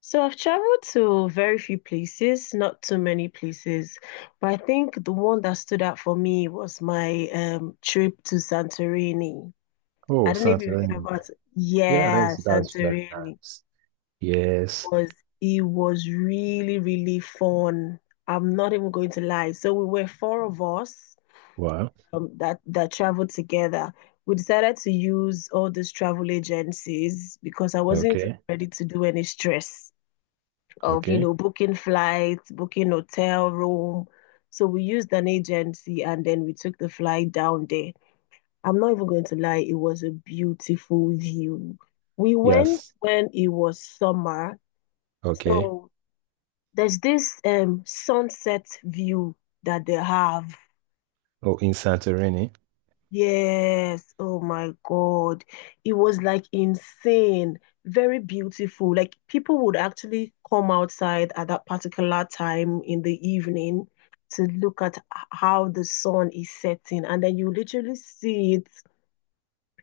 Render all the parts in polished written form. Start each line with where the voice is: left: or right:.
left: So I've traveled to very few places, not too many places, but I think the one that stood out for me was my trip to Santorini. I
right: Oh,
left: don't know if you've heard
right: Santorini.
left: about,
right: Yeah,
left: yeah,
right: that's very
left: Santorini
right: nice. Yes.
left: was it was really, really fun. I'm not even going to lie. So we were four of us
right: Wow.
left: that traveled together. We decided to use all these travel agencies because I wasn't
right: Okay.
left: ready to do any stress of, you
right: Okay.
left: know, booking flights, booking hotel room. So we used an agency and then we took the flight down there. I'm not even going to lie, it was a beautiful view. We went
right: Yes.
left: when it was summer.
right: Okay.
left: So there's this sunset view that they have.
right: Oh, in Santorini,
left: Yes, oh my God. It was like insane, very beautiful. Like people would actually come outside at that particular time in the evening to look at how the sun is setting, and then you literally see it,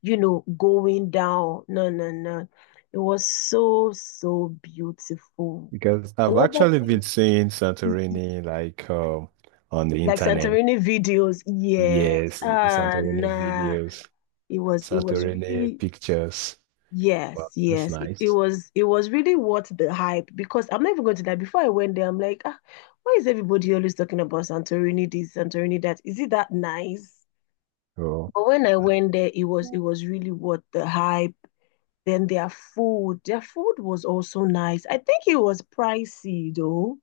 left: you know, going down. No, no, no. It was so, so beautiful.
right: because I've
left: Another
right: actually been
left: thing,
right: seeing
left: e- e-
right: Santorini like on the
left: like
right: internet.
left: Santorini videos, yes.
right: Yes,
left: Ah,
right: Santorini
left: nah
right: videos,
left: it was
right: Santorini
left: really.
right: pictures.
left: Yes,
right: Wow, that's
left: yes. It
right: nice.
left: was it was really worth the hype because I'm not even going to lie. Before I went there, I'm like, ah, why is everybody always talking about Santorini this, Santorini that? Is it that nice?
right: Oh,
left: But when I went there, it was really worth the hype. Then their food was also nice. I think it was pricey though.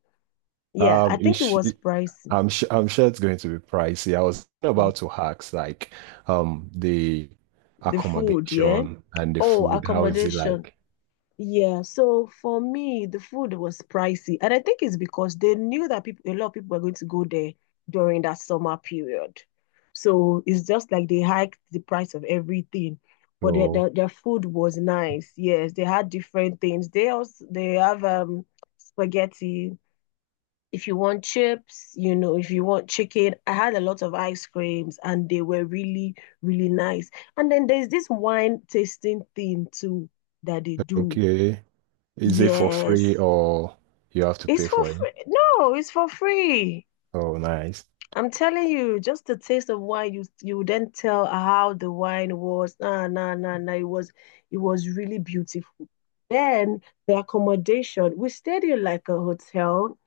left: Yeah, I
right: um, is.
left: think it
right: sh-
left: was pricey.
right: I'm sure it's going to be pricey. I was
left: Yeah.
right: about to ask like the
left: The food, yeah.
right: accommodation and the
left: Oh,
right: food. How is it
left: accommodation.
right: like?
left: Yeah, so for me, the food was pricey, and I think it's because they knew that people, a lot of people were going to go there during that summer period. So it's just like they hiked the price of everything, but their
right: Oh,
left: their, their food was nice. Yes, they had different things. They have spaghetti. If you want chips, you know, if you want chicken, I had a lot of ice creams, and they were really, really nice. And then there's this wine tasting thing too that they do.
right: okay. Is it for free
left: Yes,
right: or you have to
left: it's
right: pay
left: for
right: for it?
left: free. No, it's for free.
right: Oh, nice.
left: I'm telling you, just the taste of wine, you then tell how the wine was. Nah, nah, nah, nah. It was really beautiful. Then the accommodation, we stayed in like a hotel.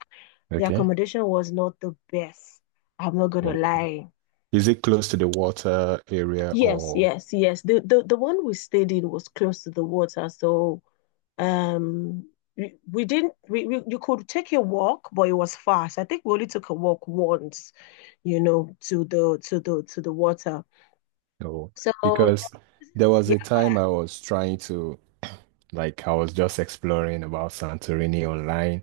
left: The
right: Okay.
left: accommodation was not the best. I'm not gonna
right: Oh.
left: lie.
right: Is it close to the water area
left: Yes,
right: or
left: yes, yes. The one we stayed in was close to the water, so Um, we didn't we you could take a walk, but it was fast. I think we only took a walk once, you know, to the water.
right: no?
left: So
right: Because there was
left: yeah,
right: a time I was trying to, like I was just exploring about Santorini online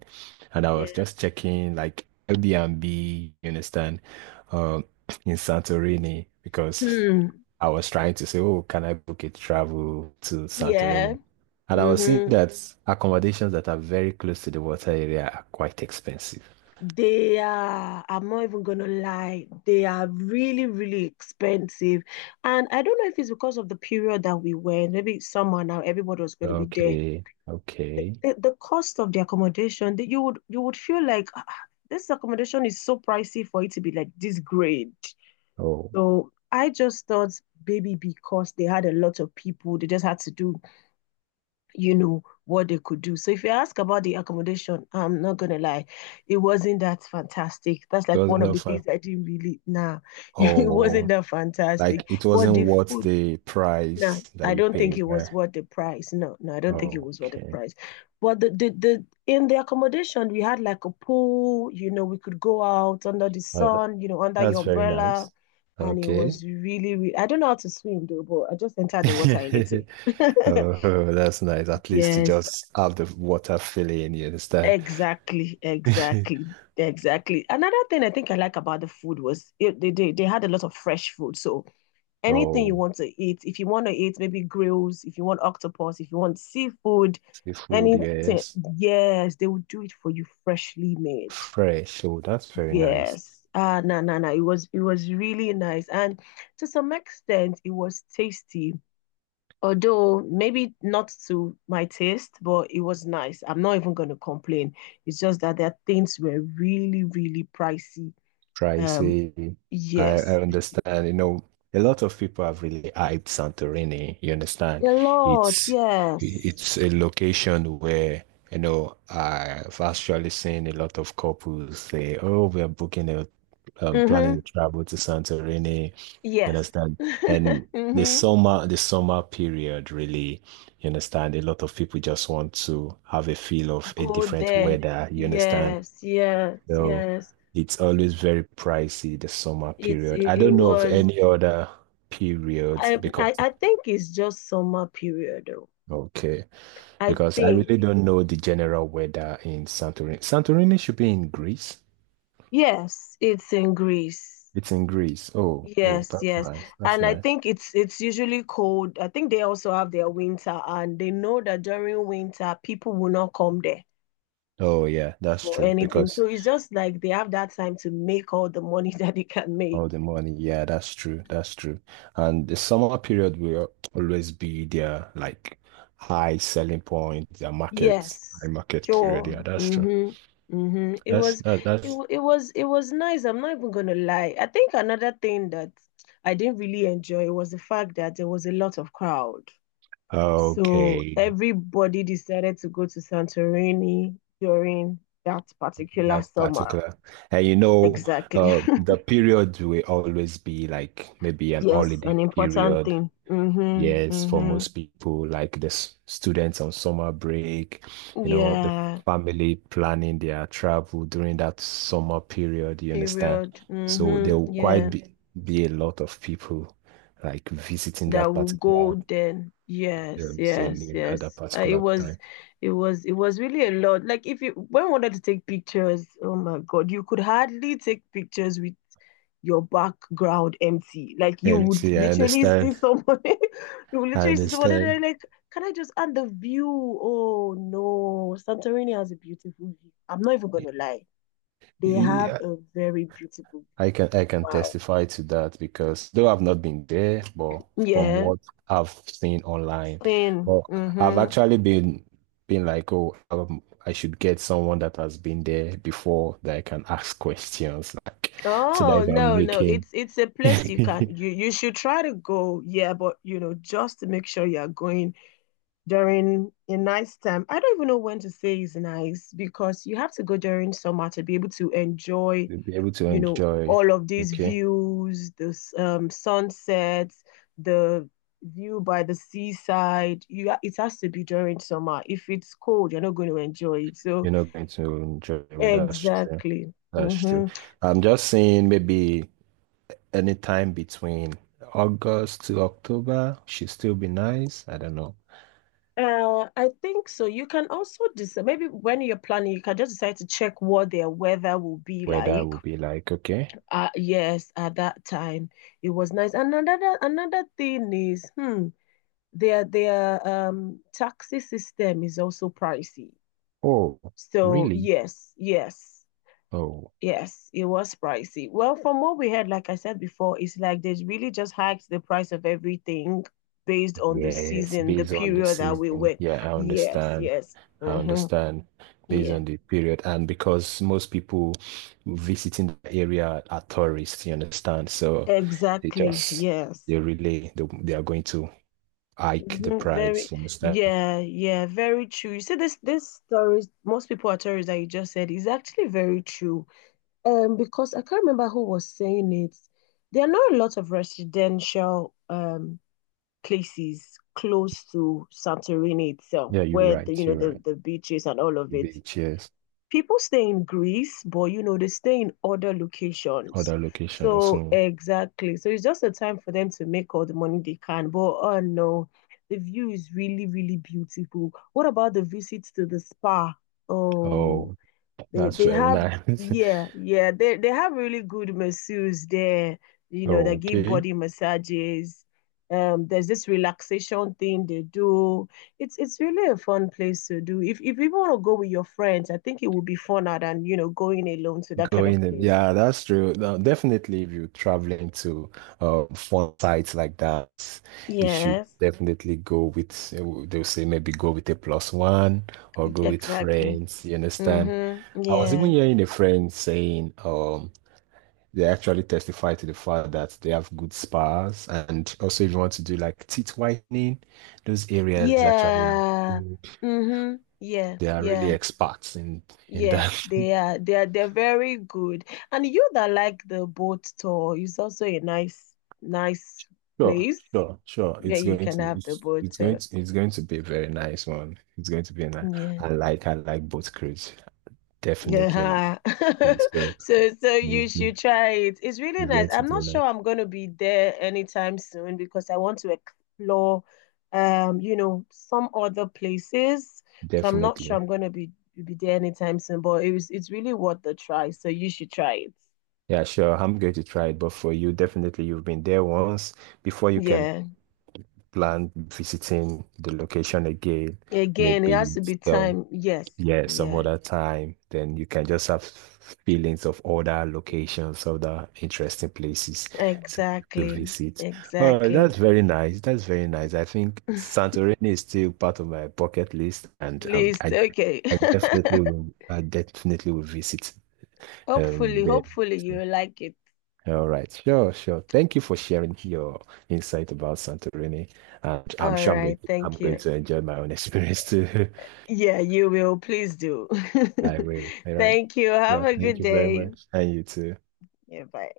right: and I was
left: yeah.
right: just checking like Airbnb, you understand, um, in Santorini because
left: Hmm.
right: I was trying to say, oh, can I book a travel to
left: Yeah.
right: Santorini? And I was seeing
left: Mm-hmm.
right: that accommodations that are very close to the water area are quite expensive.
left: They are, I'm not even gonna lie, they are really, really expensive. And I don't know if it's because of the period that we went, maybe summer now, everybody was gonna be there.
right: Okay, okay.
left: The cost of the accommodation that you would feel like, "Ah, ah, this accommodation is so pricey for it to be like this great."
right: Oh,
left: So I just thought maybe because they had a lot of people, they just had to do, you know, what they could do. So if you ask about the accommodation, I'm not gonna lie, it wasn't that fantastic. That's
right: it
left: like one
right: wasn't
left: of
right: that
left: the
right: fun.
left: things I didn't really nah, it wasn't
right: Oh,
left: that
right: like
left: fantastic.
right: it
left: But
right: wasn't
left: the
right: worth
left: food,
right: the
left: no,
right: price that
left: I
right: you
left: don't think
right: paid,
left: it was
right: right?
left: worth the price. No, no, I don't think it was worth the
right: Okay.
left: price. But the in the accommodation we had like a pool, you know, we could go out under the
right: Uh,
left: sun, you know, under
right: that's
left: your
right: very
left: umbrella.
right: nice.
left: And it
right: Okay.
left: was really, really, I don't know how to swim though, but I just entered the water a little.
right: Oh, that's nice. At least to
left: Yes,
right: just have the water filling, you understand?
left: exactly, exactly, exactly. Another thing I think I like about the food was it, they had a lot of fresh food. So anything you
right: Oh,
left: want to eat. If you want to eat maybe grills, if you want octopus, if you want seafood,
right: seafood,
left: anything.
right: yes.
left: Yes, they will do it for you freshly made.
right: Fresh. Oh, that's very nice.
left: Yes. Ah, no, no, no. It was really nice. And to some extent, it was tasty. Although maybe not to my taste, but it was nice. I'm not even going to complain. It's just that their things were really, really pricey. Um,
right: Pricey. I,
left: yes,
right: I understand. You know, a lot of people have really hyped Santorini. You understand?
left: a lot.
right: It's
left: Yes.
right: it's a location where, you know, I've actually seen a lot of couples say, "Oh, we are booking a planning to
left: Mm-hmm.
right: travel to Santorini, you
left: Yes.
right: understand?" And
left: Mm-hmm.
right: the summer period really, you understand? A lot of people just want to have a feel of a
left: Go
right: different
left: there.
right: weather, you understand?
left: Yes, yes,
right: So
left: yes.
right: it's always very pricey, the summer
left: It's
right: period.
left: it,
right: I
left: it
right: don't know of
left: was
right: any other periods
left: I, I
right: because
left: I think it's just summer period though.
right: okay,
left: I
right: because I
left: think
right: really don't know the general weather in Santorini. Santorini should be in Greece.
left: yes, it's in Greece.
right: It's in Greece. Oh, oh,
left: Yes,
right: that's
left: yes.
right: nice. That's
left: And I
right: nice.
left: think it's usually cold. I think they also have their winter and they know that during winter people will not come there
right: Oh yeah, that's
left: for
right: true.
left: anything. So
right: Because
left: it's just like they have that time to make all the money that they can make.
right: all the money. Yeah, that's true. That's true. And the summer period will always be their like high selling point, their markets,
left: Yes,
right: high market period.
left: sure.
right: Yeah, that's true.
left: Mm-hmm. Mm-hmm. It
right: That's
left: was
right: that Yeah.
left: it,
right: that's
left: wa- it was nice. I'm not even gonna lie. I think another thing that I didn't really enjoy was the fact that there was a lot of crowd. So
right: okay.
left: everybody decided to go to Santorini during that particular
right: That
left: summer.
right: particular. And you know,
left: Exactly.
right: the period will always be like maybe an
left: Yes,
right: holiday
left: an important
right: period.
left: thing. Mm-hmm.
right: Yes, for
left: Mm-hmm.
right: most people, like the s- students on summer break, you know, the
left: Yeah.
right: family planning their travel during that summer period, you understand?
left: Period.
right: So there
left: Mm-hmm.
right: will quite
left: Yeah.
right: be a lot of people like visiting
left: That
right: that
left: will
right: particular
left: go then. Yes, yes,
right: venue at that
left: yes.
right: particular time.
left: It was really a lot. Like if you when we wanted to take pictures, oh my God, you could hardly take pictures with your background empty. Like you
right: And
left: would
right: see, I
left: literally see
right: understand.
left: somebody, you would
right: I
left: literally see somebody and they're
right: understand.
left: like, can I just add the view? Oh no, Santorini has a beautiful view. I'm not even gonna lie. They have a very beautiful
right: I
left: view.
right: can I can
left: Wow.
right: testify to that because though I've not been there, but from
left: Yeah.
right: what I've seen online,
left: Sin.
right: but I've
left: Mm-hmm.
right: actually been like, oh, I should get someone that has been there before that I can ask questions, like so that
left: Oh,
right: if I'm
left: no, no.
right: making,
left: It's a place you
right: you'll
left: can you you should try to go. Yeah, but you know, just to make sure you're going during a nice time. I don't even know when to say is nice because you have to go during summer to be able to enjoy,
right: be able to
left: you know,
right: enjoy.
left: all of these
right: Okay,
left: views, this sunsets, the view by the seaside. It has to be during summer. If it's cold, you're not going to enjoy it. So
right: you're not going to enjoy. Well, that's true.
left: exactly.
right: That's true.
left: Mm-hmm.
right: I'm just saying maybe anytime between August to October should still be nice. I don't know
left: I think so. You can also decide, maybe when you're planning, you can just decide to check what their weather will be
right: whether I
left: like.
right: will be like, okay,
left: Yes, at that time it was nice. And another thing is, hmm, their taxi system is also pricey.
right: oh,
left: So
right: really?
left: yes, yes,
right: Oh,
left: yes, it was pricey. Well, from what we heard, like I said before, it's like they really just hiked the price of everything based on the
right: yes,
left: season, the
right: based on the
left: period that we
right: season.
left: were.
right: Yeah, I
left: Yes,
right: understand.
left: yes.
right: I
left: Hmm.
right: understand. Based
left: Yeah.
right: on the period, and because most people visiting the area are tourists, you understand? So they
left: Exactly.
right: just
left: Yes.
right: they really they are going to hike the
left: Mhm. Very,
right: price, you understand?
left: yeah, yeah, very true. You see, this stories, most people are stories that you just said is actually very true. Because I can't remember who was saying it. There are not a lot of residential places close to Santorini itself,
right: Yeah, you're
left: where the you
right: right.
left: know
right: You're right.
left: the beaches and all of it.
right: Beaches,
left: People stay in Greece, but you know, they stay in other locations.
right: other locations.
left: So
right: Mm.
left: exactly. So it's just a time for them to make all the money they can. But oh no, the view is really, really beautiful. What about the visits to the spa? Oh.
right: Oh, that's
left: They
right: very
left: have
right: nice.
left: yeah, yeah. They have really good masseurs there, you know, that give
right: Okay,
left: body massages. There's this relaxation thing they do. It's really a fun place to do. If you want to go with your friends, I think it would be funner than, you know, going alone to that kind of
right: going in.
left: place.
right: Yeah, that's true. Now, definitely, if you're traveling to fun sites like that, you should
left: Yes,
right: definitely go with, they'll say maybe go with a plus one or go with
left: exactly.
right: friends. You understand?
left: Mm-hmm.
right: I was even
left: Yeah.
right: hearing a friend saying, they actually testify to the fact that they have good spas, and also if you want to do like teeth whitening, those areas actually
left: Yeah.
right: have.
left: Mm-hmm. Yeah.
right: They are really
left: Yeah.
right: experts in
left: Yes,
right: that.
left: they're very good. And you that like the boat tour is also a nice
right: Sure,
left: place
right: sure, sure.
left: where you can have the boat tour.
right: It's going to be a very nice one. It's going to be a nice.
left: Yeah.
right: I like boat cruise. Definitely like
left: Yeah.
right: cruise. So
left: So so
right: it's
left: you
right: going it's
left: should try it. It's really nice.
right: going to
left: I'm
right: be
left: not sure
right: nice.
left: I'm going to be there anytime soon because I want to explore you know, some other places. So I'm not sure
right: Definitely.
left: I'm going to be there anytime soon, but it's really worth the try. So you should try it.
right: Yeah, sure. I'm going to try it. But for you, definitely you've been there once. Before you can
left: Yeah.
right: plan visiting the location again,
left: Again, it
right: maybe
left: has to be
right: some
left: time. Yes.
right: yeah, some
left: Yeah.
right: other time, then you can just have feelings of other locations, other interesting places to, to
left: Exactly.
right: visit. All right,
left: Exactly.
right: that's very nice. That's very nice. I think Santorini is still part of my bucket list, and
left: List. Okay.
right: I definitely will, I definitely will visit
left: Hopefully,
right: there.
left: hopefully
right: So,
left: you like it.
right: all right, sure, sure. Thank you for sharing your insight about Santorini, and I'm
left: All
right: sure I'm going,
left: right.
right: I'm
left: Thank
right: going
left: you.
right: to enjoy my own experience too.
left: Yeah, you will. Please do.
right: I will. All right.
left: Thank you. Have
right: Yeah,
left: a
right: thank
left: good
right: you very
left: day.
right: much. And you too.
left: Yeah, bye.